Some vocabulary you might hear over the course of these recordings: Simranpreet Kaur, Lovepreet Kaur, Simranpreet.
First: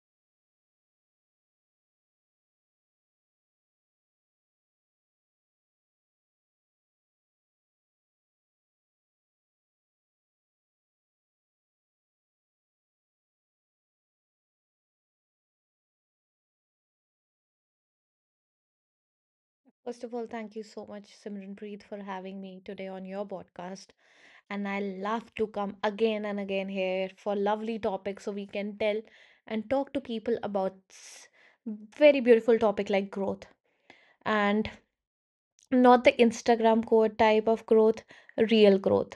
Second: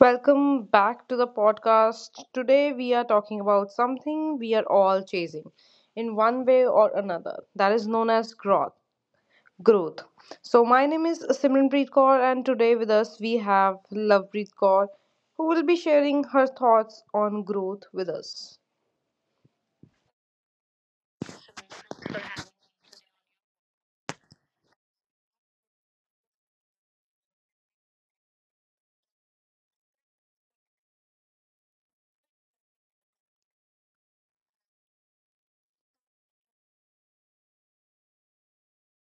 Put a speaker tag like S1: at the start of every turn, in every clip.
S1: Welcome back to the podcast. Today we are talking about something we are all chasing in one way or another that is known as growth. Growth. So my name is Simranpreet Kaur and today with us we have Lovepreet Kaur who will be sharing her thoughts on growth with us.
S2: First of all, thank you so much, Simranpreet, for having me today on your podcast. And I love to come again and again here for lovely topics so we can tell and talk to people about very beautiful topic like growth and not the Instagram code type of growth, real growth.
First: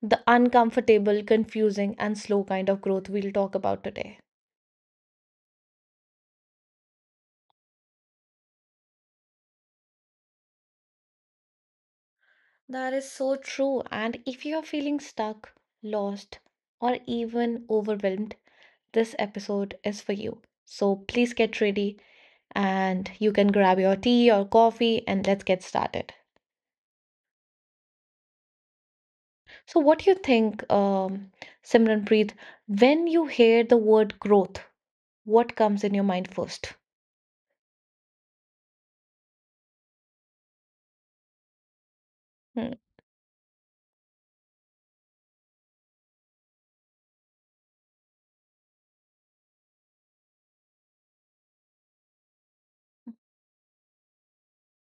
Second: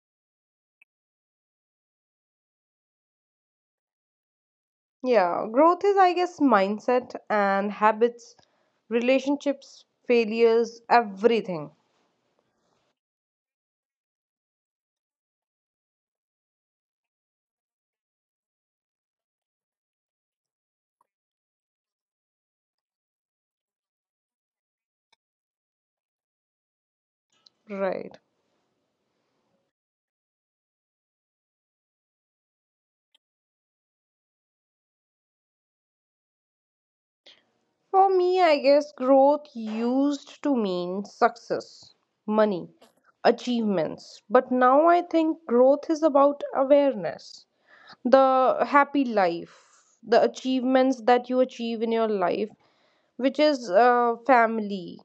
S2: The uncomfortable, confusing, and slow kind of growth we'll talk about today.
S1: Yeah, growth is I guess mindset and habits, relationships, failures, everything.
S2: That is so true. And if you are feeling stuck, lost, or even overwhelmed, this episode is for you. So please get ready and you can grab your tea or coffee and let's get started.
S1: Right.
S2: So, what do you think, Simranpreet, when you hear the word growth, what comes in your mind first?
S1: For me, I guess growth used to mean success, money,
S2: Hmm.
S1: achievements. But now I think growth is about awareness, the happy life, the achievements that you achieve in your life, which is family.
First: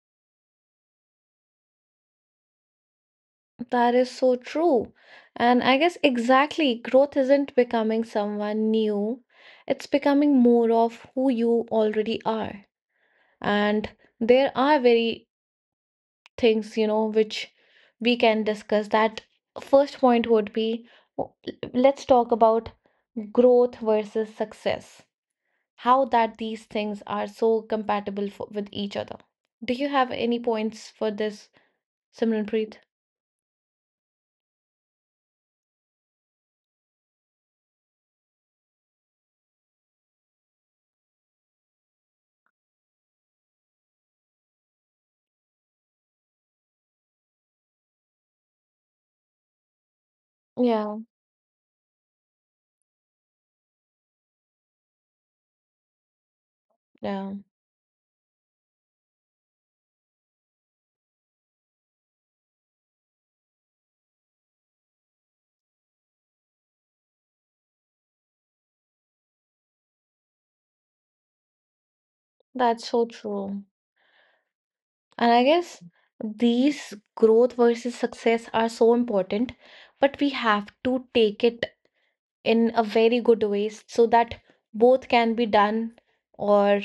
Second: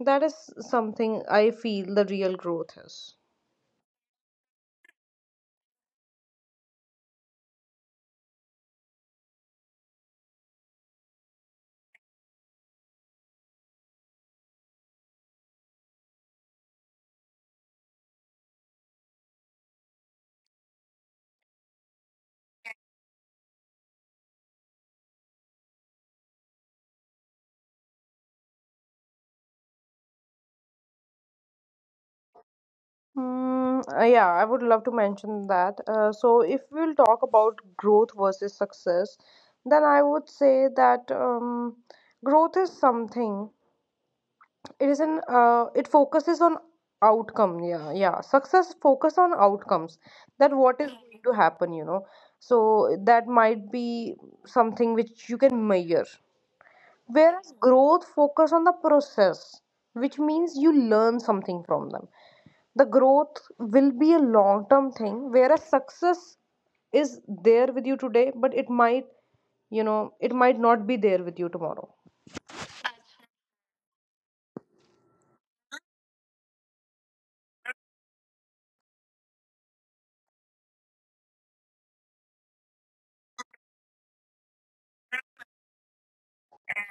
S1: That is something I feel the real growth is.
S2: That is so true. And I guess exactly, growth isn't becoming someone new, it's becoming more of who you already are. And there are very things you know which we can discuss that first point would be w- let's talk about growth versus success. How that these things are so compatible for, with each other? Do you have any points for this, Simranpreet?
S1: Yeah, I would love to mention that. So, if we'll talk about growth versus success, then I would say that growth is something. It is an it focuses on outcome. Yeah, yeah. Success focus on outcomes. That what is
S2: Yeah,
S1: going to happen. You know, so that might be something which you can measure.
S2: yeah,
S1: Whereas growth focus on the process, which means you learn something from them, the growth will be a long term thing, whereas success is there with you today, but it might, you know, it might not be there with you tomorrow.
S2: that's so true. And I guess these growth versus success are so important, but we have to take it in a very good way so that both can be done, or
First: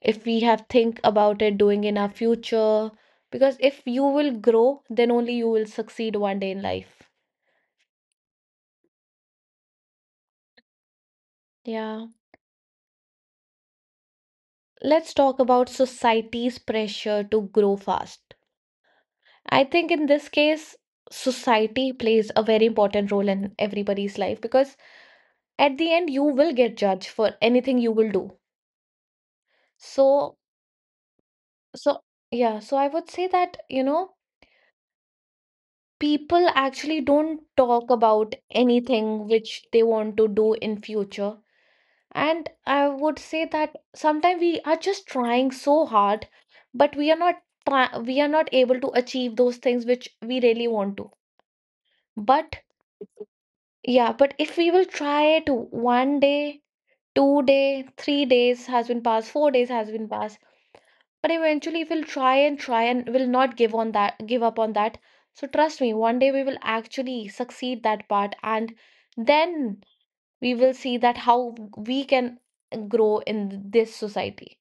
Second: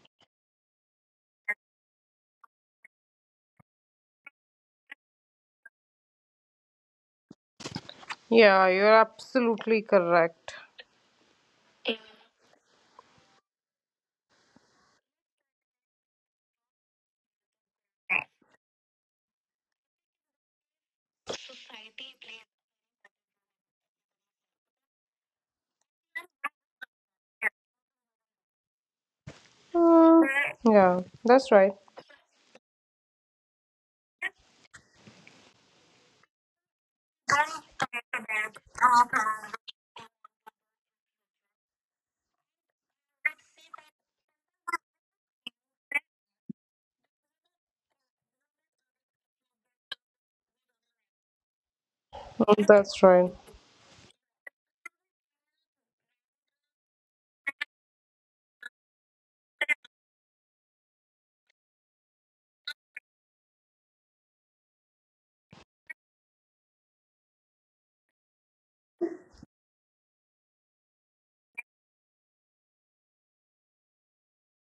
S2: if we have think about it doing in our future, because if you will grow then only you will succeed one day in life.
S1: Yeah, you're absolutely correct.
S2: Yeah. Let's talk about society's pressure to grow fast. I think in this case society plays a very important role in everybody's life because at the end you will get judged for anything you will do
S1: Mm,
S2: so
S1: yeah, that's right.
S2: so yeah. So I would say that you know people actually don't talk about anything which they want to do in future. And I would say that sometimes we are just trying so hard, but we are not we are not able to achieve those things which we really want to. But
S1: That's right.
S2: yeah, but if we will try it 1 day, 2 day, 3 days has been passed, 4 days has been passed, but eventually we'll try and try and will not give up on that. So trust me, one day we will actually succeed that part, and then we will see that how we can grow in this society.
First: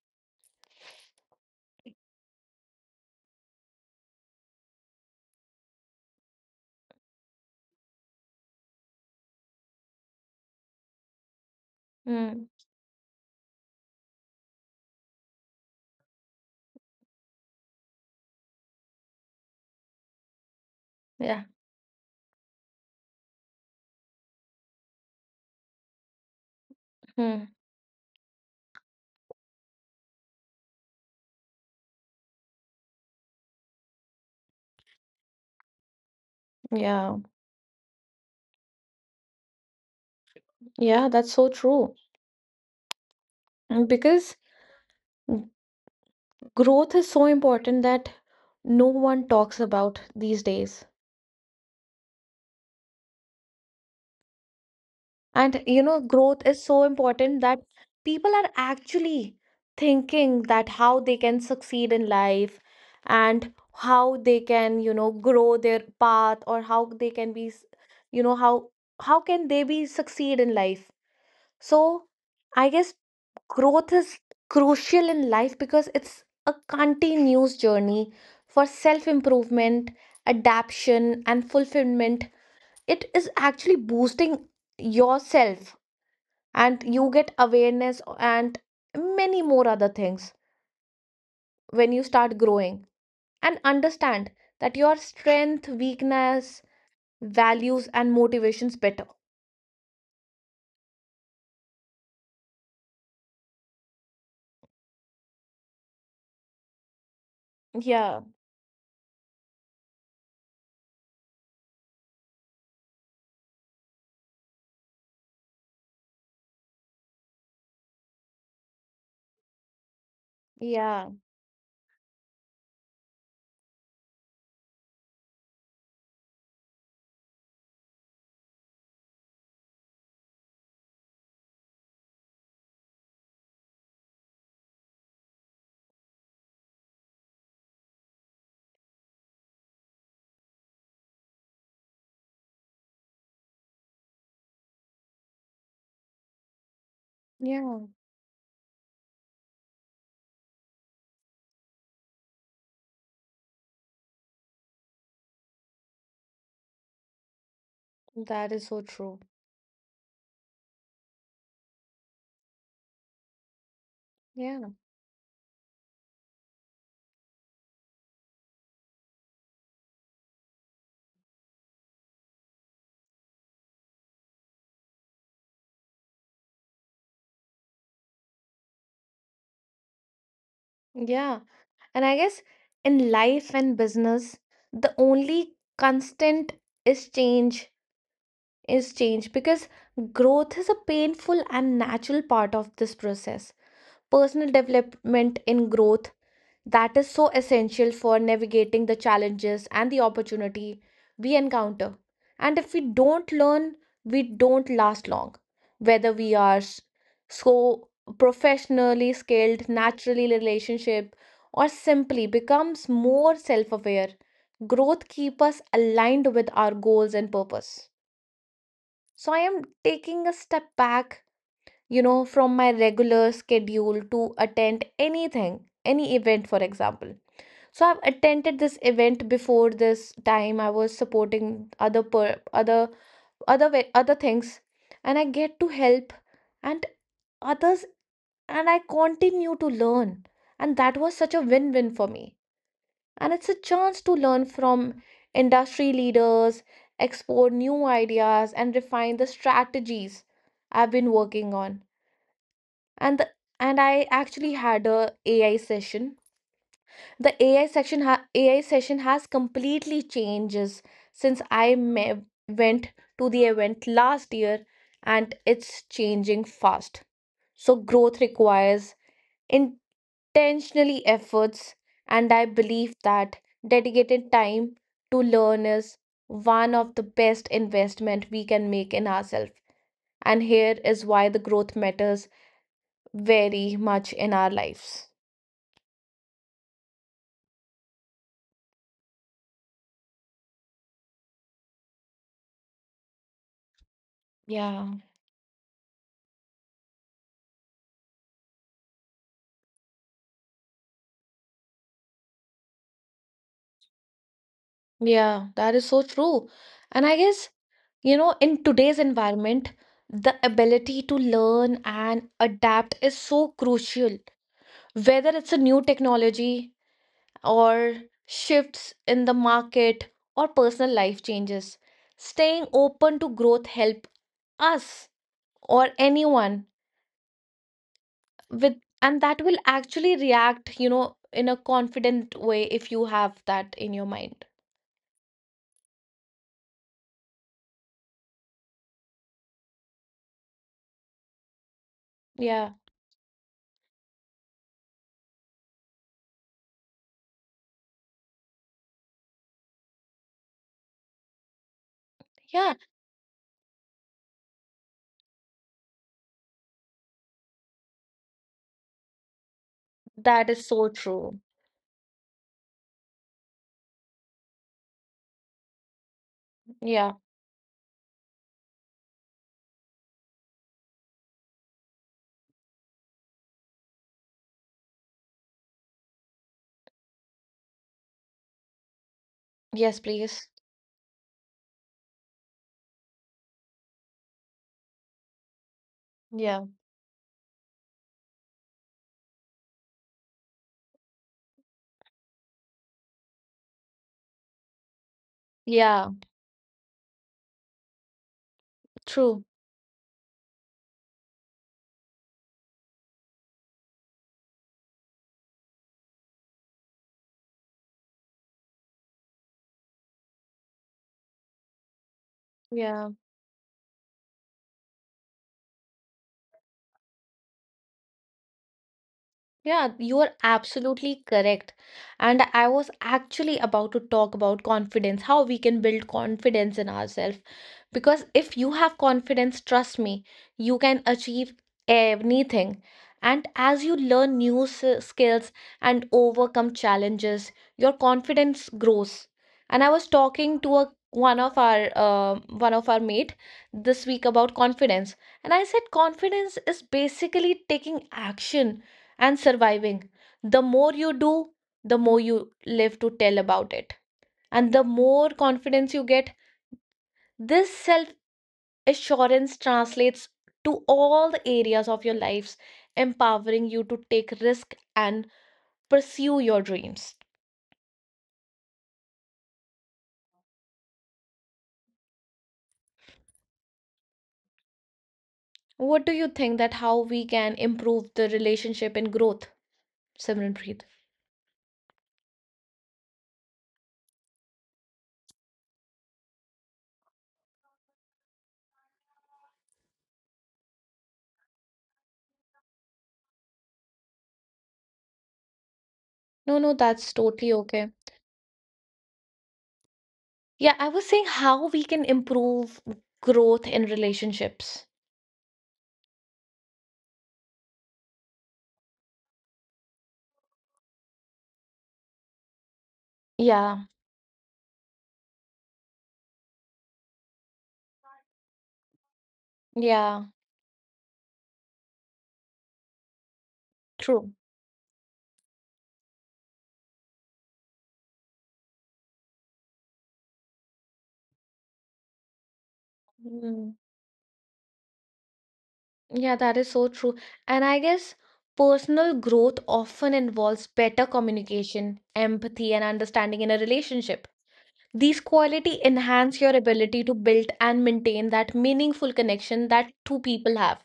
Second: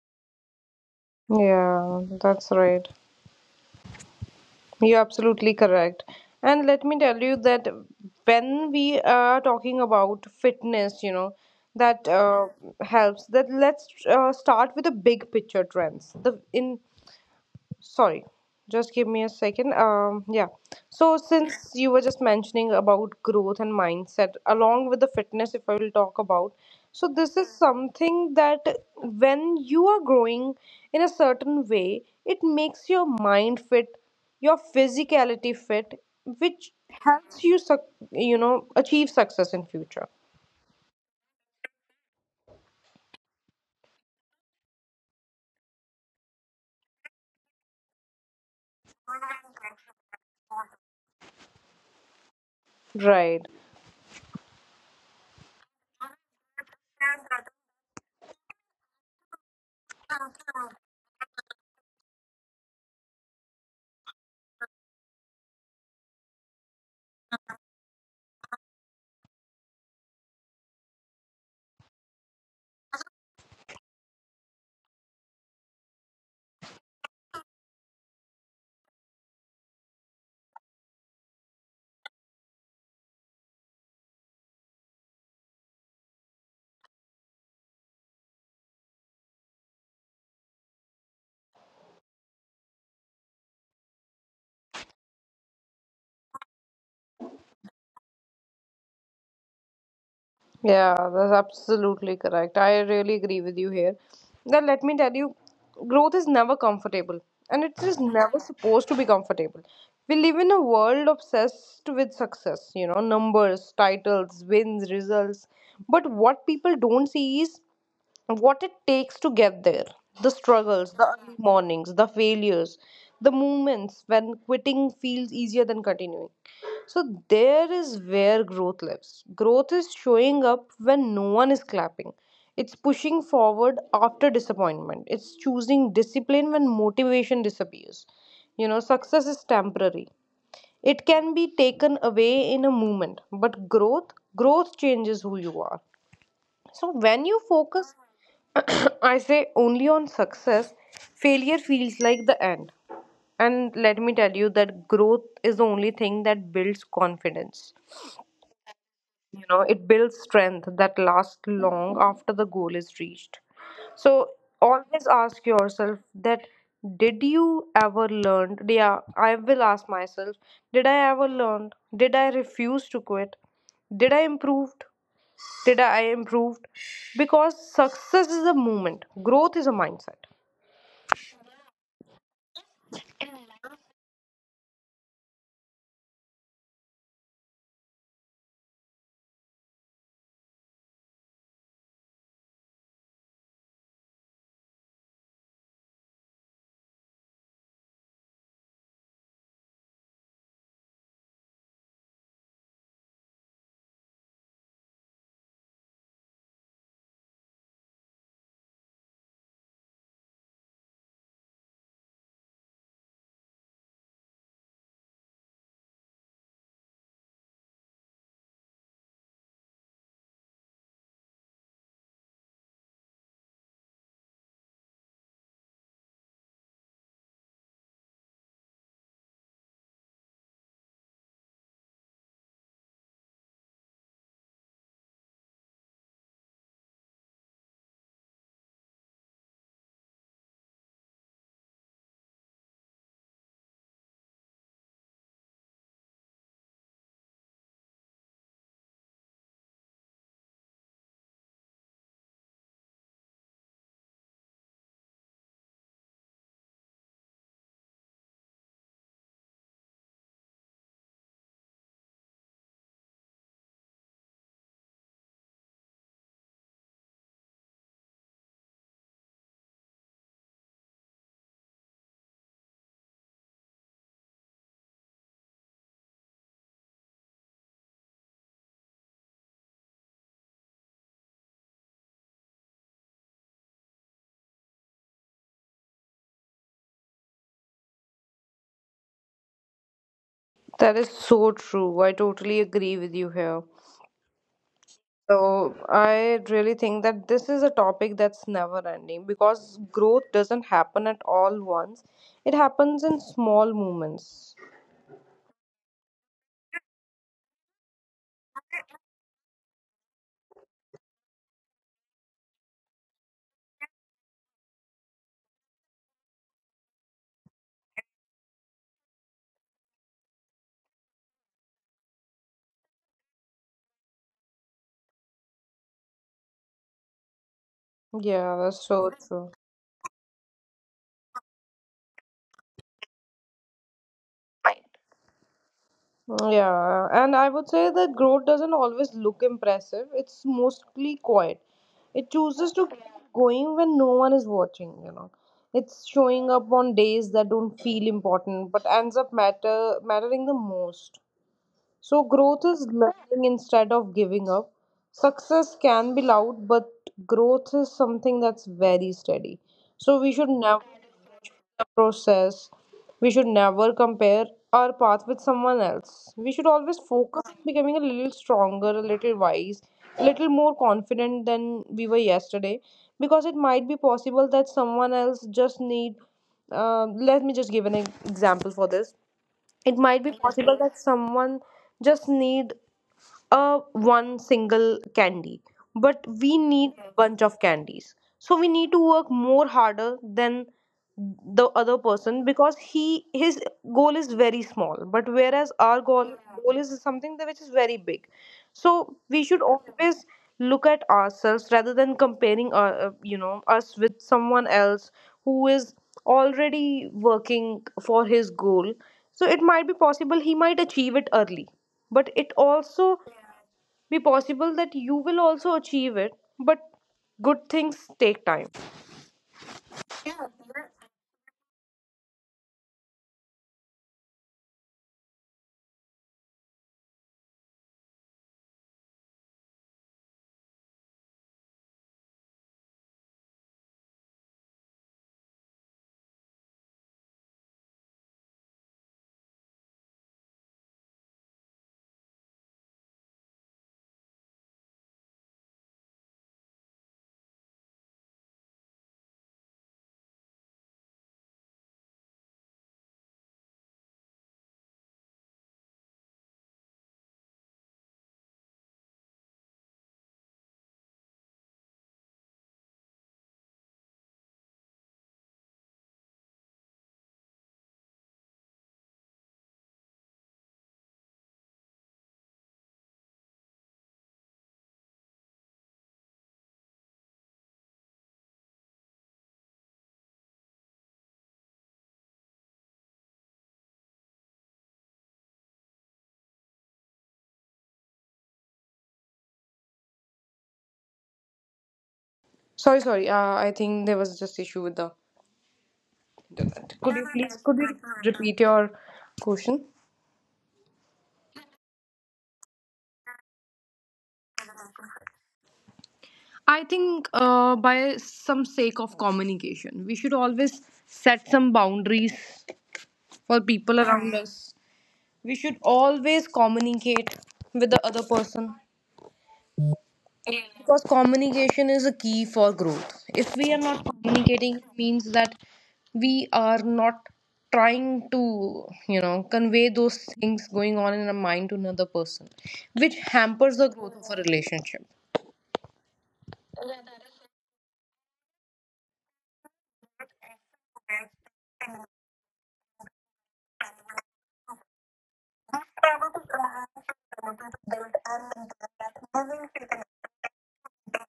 S1: Yeah, that's right. You're absolutely correct. And let me tell you that when we are talking about fitness, you know, that
S2: Hmm.
S1: helps that let's start with the big picture trends the in, sorry, just give me a second. Yeah, so
S2: Yeah.
S1: since you were just mentioning about growth and mindset along with the fitness, if I will talk about, so this is
S2: Hmm.
S1: something that when you are growing in a certain way it makes your mind fit, your physicality fit, which
S2: Yeah.
S1: helps you you know, achieve success in future.
S2: Yeah, that's so true. Because mm, growth is so important that no one talks about these days.
S1: Right.
S2: And you know, growth is so important that people are actually thinking that how they can succeed in life, and how they can grow their path, or how they can be, you know, how how can they be succeed in life. So I guess growth is crucial in life because it's a continuous journey for self-improvement, adaptation, and fulfillment. It is actually boosting yourself, and you get awareness and many more other things when you start growing and understand that your strength, weakness, values and motivations better.
S1: Yeah, that's absolutely correct. I really agree with you here. Then let me tell you, growth is never comfortable, and it is
S2: Yeah,
S1: never supposed to be comfortable. We live in a world obsessed with success, you know, numbers, titles, wins, results. But what people don't see is what it takes to get there, the struggles, the
S2: yeah,
S1: early mornings, the failures, the moments when quitting feels easier than continuing. So, there is where growth lives. Growth is showing up when no one is clapping. It's pushing forward after disappointment. It's choosing discipline when motivation disappears. You know, success is temporary. It can be taken away in a moment, but growth, growth changes who you are. So when you focus,
S2: yeah.
S1: I say only on success, failure feels like the end. And let me tell you that growth is the only thing that builds confidence.
S2: That is so true.
S1: You know, it builds strength that lasts long after the goal is reached. So
S2: Yeah,
S1: always ask yourself that, did you ever learn? Yeah, I will ask myself, did I ever learn? Did I refuse to quit? Did I improve? Did I improved? Because success is a movement, growth is a mindset.
S2: yeah. And I guess in life and business the only constant is change, because growth is a painful and natural part of this process. Personal development in growth, that is so essential for navigating the challenges and the opportunity we encounter. And if we don't learn, we don't last long. Whether we are so professionally skilled, naturally relationship, or simply becomes more self-aware, growth keep us aligned with our goals and purpose. So I am taking a step back from my regular schedule to attend anything, any event, for example. So I've attended this event before. This time I was supporting other way, other things, and I get to help and others, and I continue to learn. And that was such a win-win for me. And it's a chance to learn from industry leaders, explore new ideas, and refine the strategies I've been working on. And the, and I actually had a AI session. The AI session has completely changes since I went to the event last year, and it's changing fast. So growth requires intentionally efforts, and I believe that dedicated time to learn is one of the best investment we can make in ourselves. And here is why the growth matters very much in our lives.
S1: That is so true. I totally agree with you here.
S2: Yeah,
S1: So I really think that this is a topic that's never ending because growth doesn't happen at all once. It happens in small moments.
S2: yeah, that is so true. And I guess in today's environment, the ability to learn and adapt is so crucial. Whether it's a new technology or shifts in the market or personal life changes, staying open to growth help us or anyone
S1: Yeah, that's
S2: with,
S1: so
S2: and
S1: true.
S2: that will actually react in a confident way if you have that in your mind.
S1: Yeah, and I would say that growth doesn't always look impressive. It's mostly quiet. It chooses to
S2: Yeah.
S1: keep going when no one is watching, you know. It's showing up on days that don't feel important but ends up mattering the most. So growth is
S2: Yeah,
S1: learning instead of giving up. Success can be loud, but growth is something that's very steady. So we should never
S2: that is so true.
S1: the process. We should never compare our path with someone else. We should always focus
S2: Yeah.
S1: on becoming a little stronger, a little wise, a little more confident than we were yesterday. Because it might be possible that someone else just need. Let me just give an example for this. It might be
S2: Yes,
S1: possible
S2: please.
S1: that someone just need one single candy, but we need
S2: Yeah.
S1: bunch of candies, so we need to work more harder than the other person because he his goal is very small, but whereas our
S2: Yeah,
S1: goal is something that which is very big, so we should
S2: true.
S1: always look at ourselves rather than comparing, you know, us with someone else who is already working for his goal. So it might be possible he might achieve it early, but it also
S2: Yeah,
S1: be possible that you will also achieve it, but good things take time.
S2: yeah, you are absolutely correct. And I was actually about to talk about confidence, how we can build confidence in ourselves. Because if you have confidence, trust me, you can achieve anything. And as you learn new skills and overcome challenges, your confidence grows. And I was talking to a one of our mate this week about confidence, and I said confidence is basically taking action and surviving. The more you do, the more you live to tell about it. And the more confidence you get, this self assurance translates to all the areas of your lives, empowering you to take risk and pursue your dreams. What do you think that how we can improve the relationship and growth, Simranpreet?
S1: Sorry, sorry, I think there was just issue with the,
S2: No, no, that's
S1: could you
S2: totally okay.
S1: repeat your question?
S2: Yeah, I was saying how we can improve growth in relationships.
S1: I think by some sake of communication we should always set some boundaries for people
S2: Yeah,
S1: around us. We should always communicate with the other person,
S2: yeah,
S1: because communication is a key for growth. If we are not
S2: true.
S1: communicating, it means that we are not trying to, you know, convey those things going on in our mind to another person, which hampers the growth
S2: Mm,
S1: of a relationship.
S2: yeah, that is so true. And I guess personal growth often involves better communication, empathy, and understanding in a relationship. These qualities enhance your ability to build and maintain that meaningful connection that two people have.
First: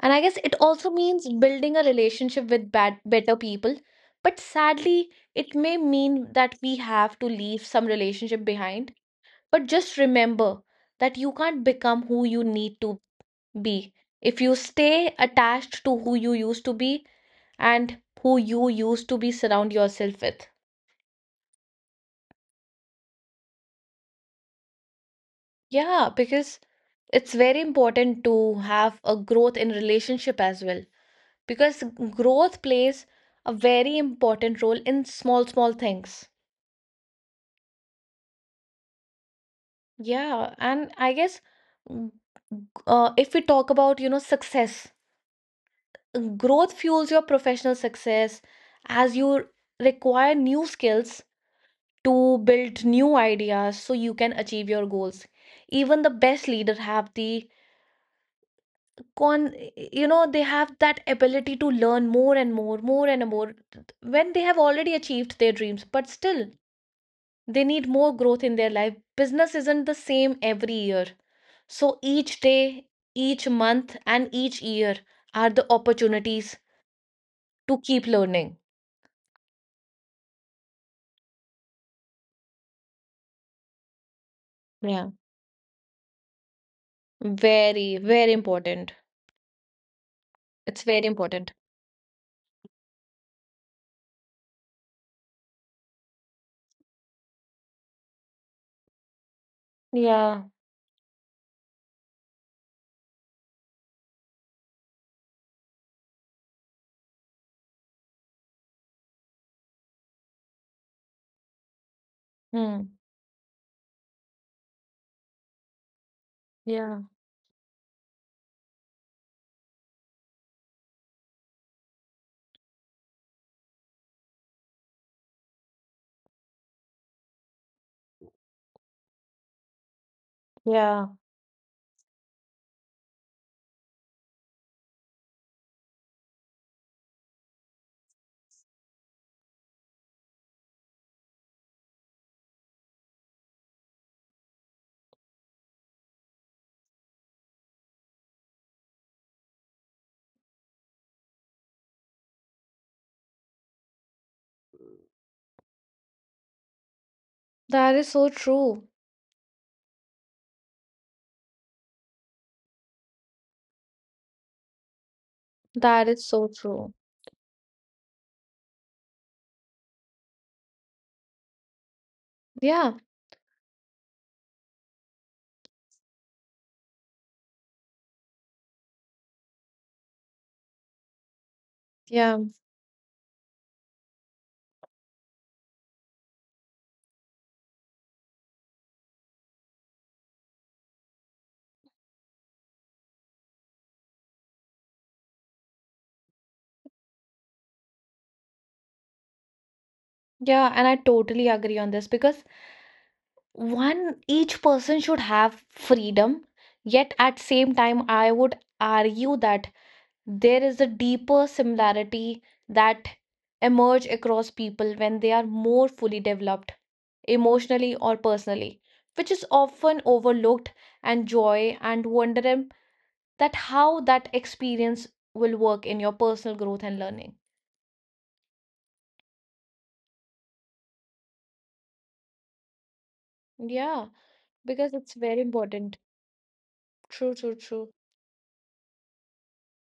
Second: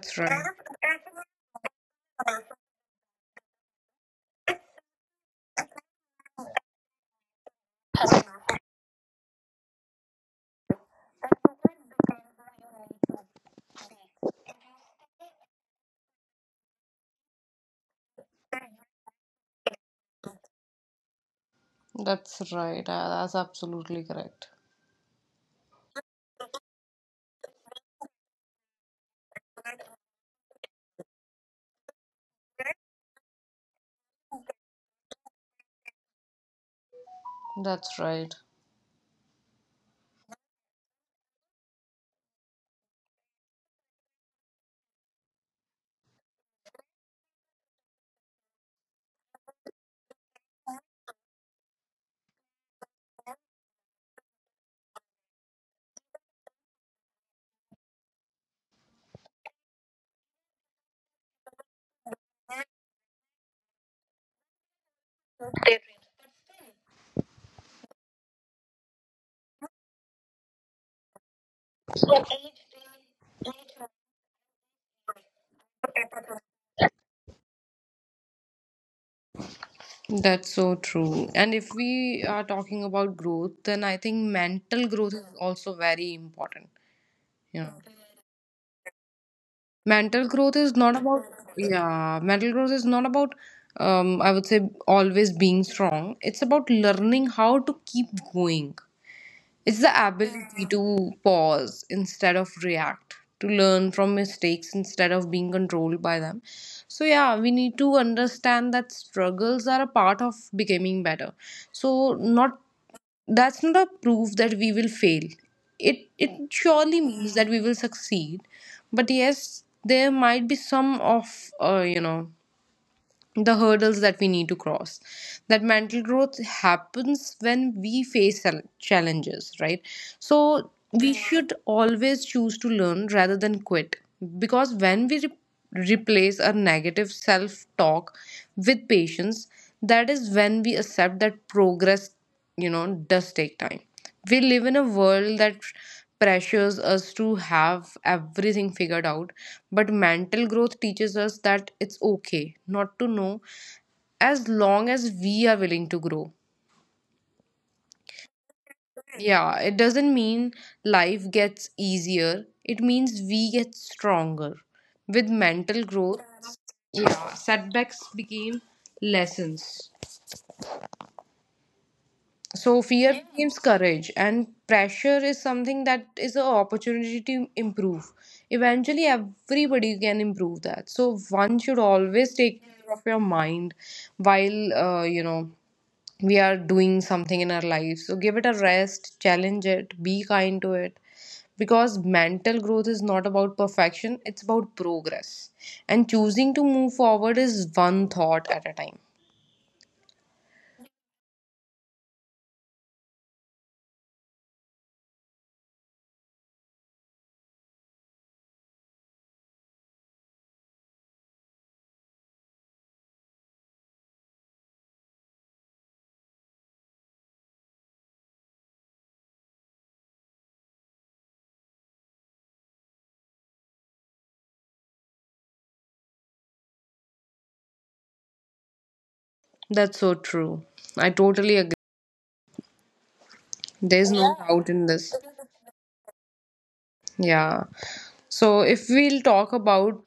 S2: And I guess
S1: right.
S2: it also means building a relationship with better people. But sadly, it may mean that we have to leave some relationship behind. But just remember that you can't become who you need to B. If you stay attached to who you used to be and who you used to be surround yourself with.
S1: That's right. That's absolutely correct.
S2: Yeah, because it's very important to have a growth in relationship as well, because growth plays a very important role in small small things.
S1: That's right.
S2: Yeah, and I guess mm, if we talk about success, growth fuels your professional success as you require new skills to build new ideas so you can achieve your goals. Even the best leader have the con you know they have that ability to learn more and more, when they have already achieved their dreams, but still they need more growth in their life. Business isn't the same every year. So each day, each month and each year are the opportunities to keep learning.
S1: That's so true. And if we are talking about growth, then I think mental growth
S2: Yeah,
S1: is also very important. You know,
S2: very very important.
S1: mental growth is not
S2: It's very
S1: about
S2: important.
S1: yeah, mental growth is not about, I would say, always being strong. It's about learning how to keep going. It's the
S2: Yeah.
S1: ability to pause instead of react, to learn from mistakes instead of being controlled by them. So, yeah, we need to understand that struggles are a part of becoming better. So, not,
S2: Hmm.
S1: that's not a proof that we will fail. It surely
S2: Yeah.
S1: means that we will succeed. But yes, there might be some of, you know, the hurdles that we need to cross, that mental growth happens when we face challenges, right? So we, yeah,
S2: Yeah,
S1: should always choose to learn rather than quit, because when we replace our negative self talk with patience, that is when we accept that progress, you know, does take time. We live in a world that pressures us to have everything figured out, but mental growth teaches us that it's okay not to know, as long as we are willing to grow.
S2: that is so true.
S1: Yeah, it doesn't mean life gets easier, it means we get stronger. With mental
S2: That is
S1: growth,
S2: so true.
S1: yeah, setbacks became lessons. So
S2: Yeah,
S1: fear, yeah, becomes courage, and pressure is something that is an opportunity to improve. Eventually, everybody can improve that. So one should always
S2: yeah,
S1: take care of your mind while, you know, we are doing something in our lives. So give it a rest, challenge it, be kind to it, because mental growth is not about perfection; it's about progress. And choosing to move forward is one thought at a time.
S2: yeah. And I totally agree on this because one, each person should have freedom. Yet at same time, I would argue that there is a deeper similarity that emerge across people when they are more fully developed, emotionally or personally, which is often overlooked, and joy and wonder that how that experience will work in your personal growth and learning.
S1: That's so true. I totally agree. There's no,
S2: Yeah,
S1: yeah, doubt in this.
S2: because it's very important. True,
S1: Yeah.
S2: true, true.
S1: So if we'll talk about,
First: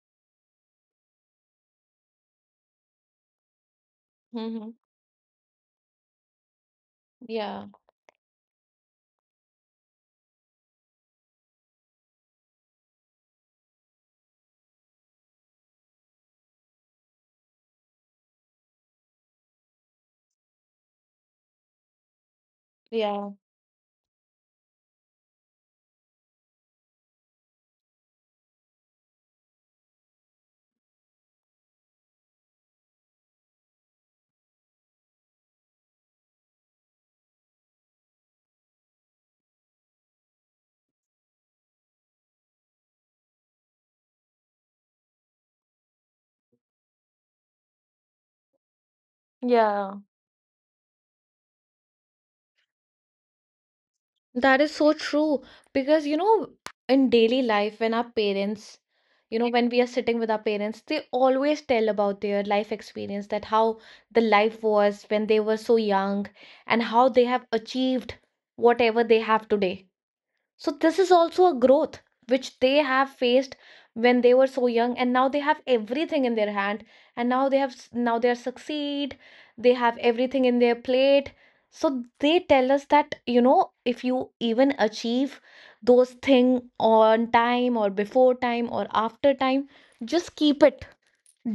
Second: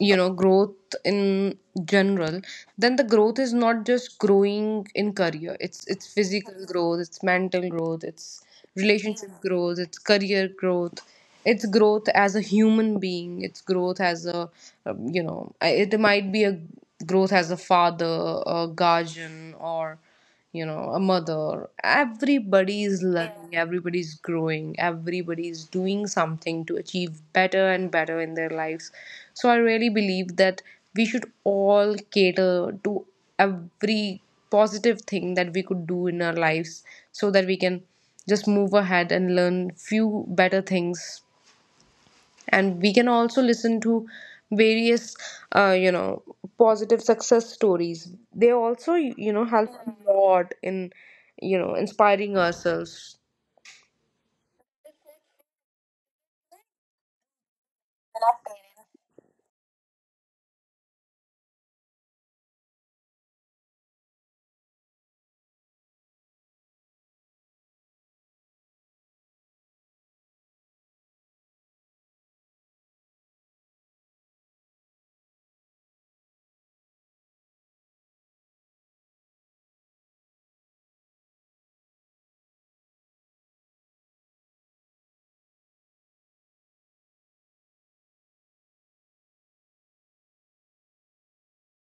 S1: you know, growth in general, then the growth is not just
S2: Mm-hmm.
S1: growing in career. It's physical growth, it's
S2: Yeah,
S1: mental growth, it's relationship, yeah, growth, it's career growth. It's growth as a human being. It's growth as a, you know, it might be a growth as a father, a guardian, or, you know, a mother. Everybody is
S2: yeah,
S1: learning, everybody is growing, everybody is doing something to achieve better and better in their lives. So I really believe that we should all cater to every positive thing that we could do in our lives, so that we can just move ahead and learn few better things, and we can also listen to various, you know, positive success stories. They also, you know, help
S2: yeah.
S1: a lot in, you know, inspiring ourselves.
S2: That is so true. Because in daily life, when we are sitting with our parents, they always tell about their life experience, that how the life was when they were so young and how they have achieved whatever they have today. So this is also a growth which they have faced when they were so young, and now they have everything in their hand, and now they are succeed, they have everything in their plate. So they tell us that if you even achieve those thing on time or before time or after time, just keep it,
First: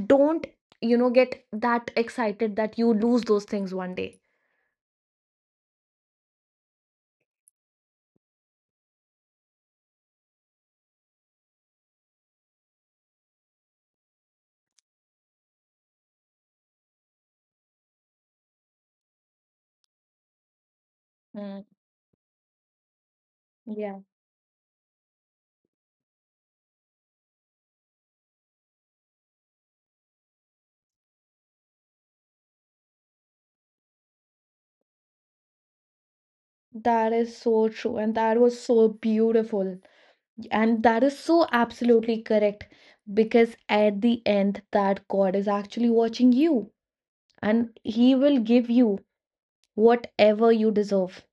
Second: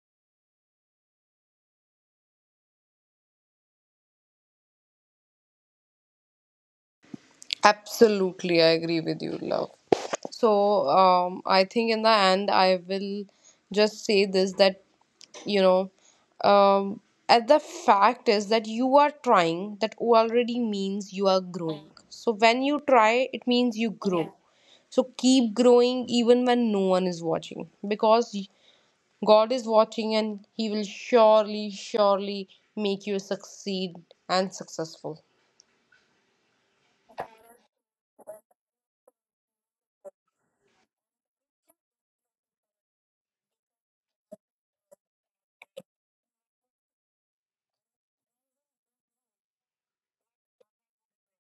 S2: don't get that excited that you lose those things one day.
S1: Absolutely, I agree with you, love. So, I think in the end, I will just say this that, you know, um, at the fact is that you are trying, that already means you are
S2: Mm,
S1: growing. So, when you try, it means you
S2: yeah.
S1: grow. Yeah. So, keep growing even when no one is watching, because God is watching and He will surely, surely make you succeed and successful.
S2: That is so true, and that was so beautiful. And that is so absolutely correct, because at the end, that God is actually watching you and He will give you whatever you deserve.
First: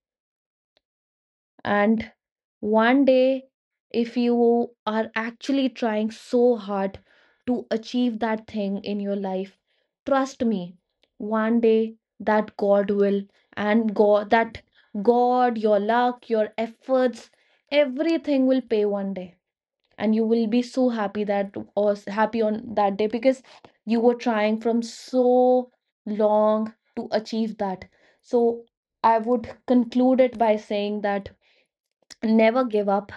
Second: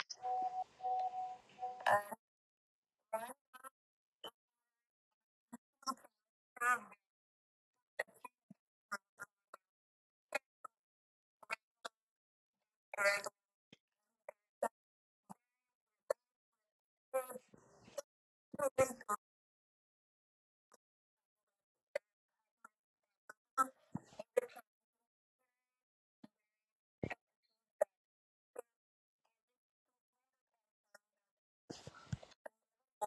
S2: And one day, if you are actually trying so hard to achieve that thing in your life, trust me, one day that God will and God, that God, your luck, your efforts, everything will pay one day, and you will be so happy that happy on that day because you were trying from so long to achieve that. So I would conclude it by saying that never give up,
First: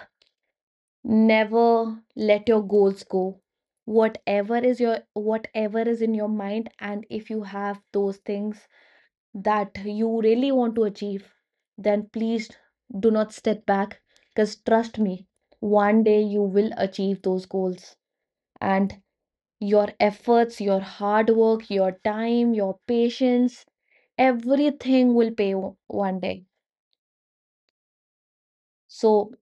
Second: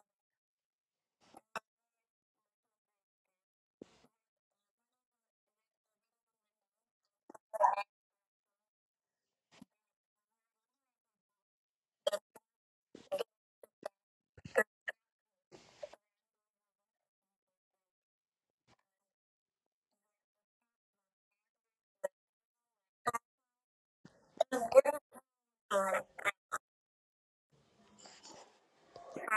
S2: never let your goals go. Whatever is your whatever is in your mind, and if you have those things that you really want to achieve, then please do not step back, because trust me, one day you will achieve those goals, and your efforts, your hard work, your time, your patience, everything will pay one day. So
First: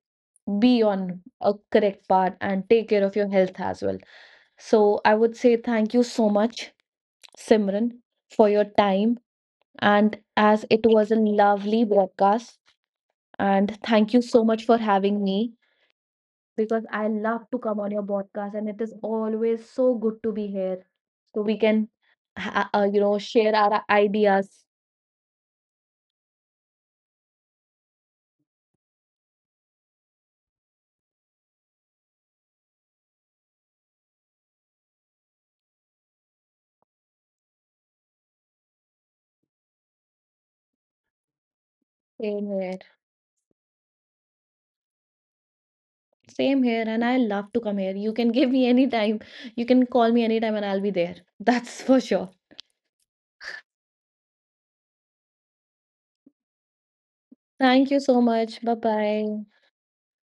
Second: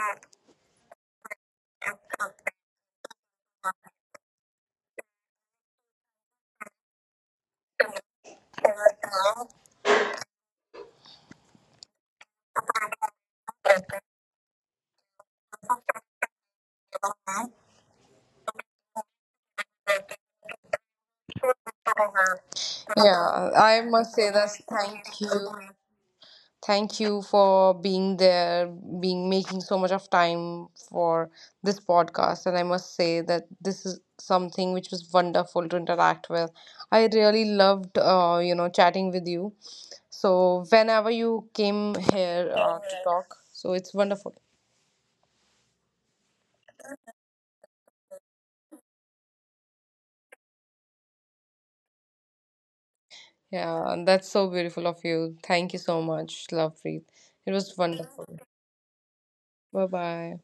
S2: be on a correct path and take care of your health as well. So I would say thank you so much, Simran, for your time. And as it was a lovely broadcast, and thank you so much for having me because I love to come on your podcast, and it is always so good to be here. So we can
S1: Yeah,
S2: share
S1: I
S2: our
S1: must say that
S2: ideas.
S1: thank you. Thank you for being there, being making so much of time for this podcast. And I must say that this is something which was wonderful to interact with. I really loved, you know, chatting with you. So whenever you came here
S2: Same here.
S1: to talk, so it's wonderful.
S2: Same here. And I love to come here. You can give me any time. You can call me anytime and I'll be there. That's for sure.
S1: Yeah, and that's so beautiful of you. Thank you so much, Lovepreet. It was
S2: Thank you
S1: wonderful.
S2: so much. Bye bye.
S1: Bye bye.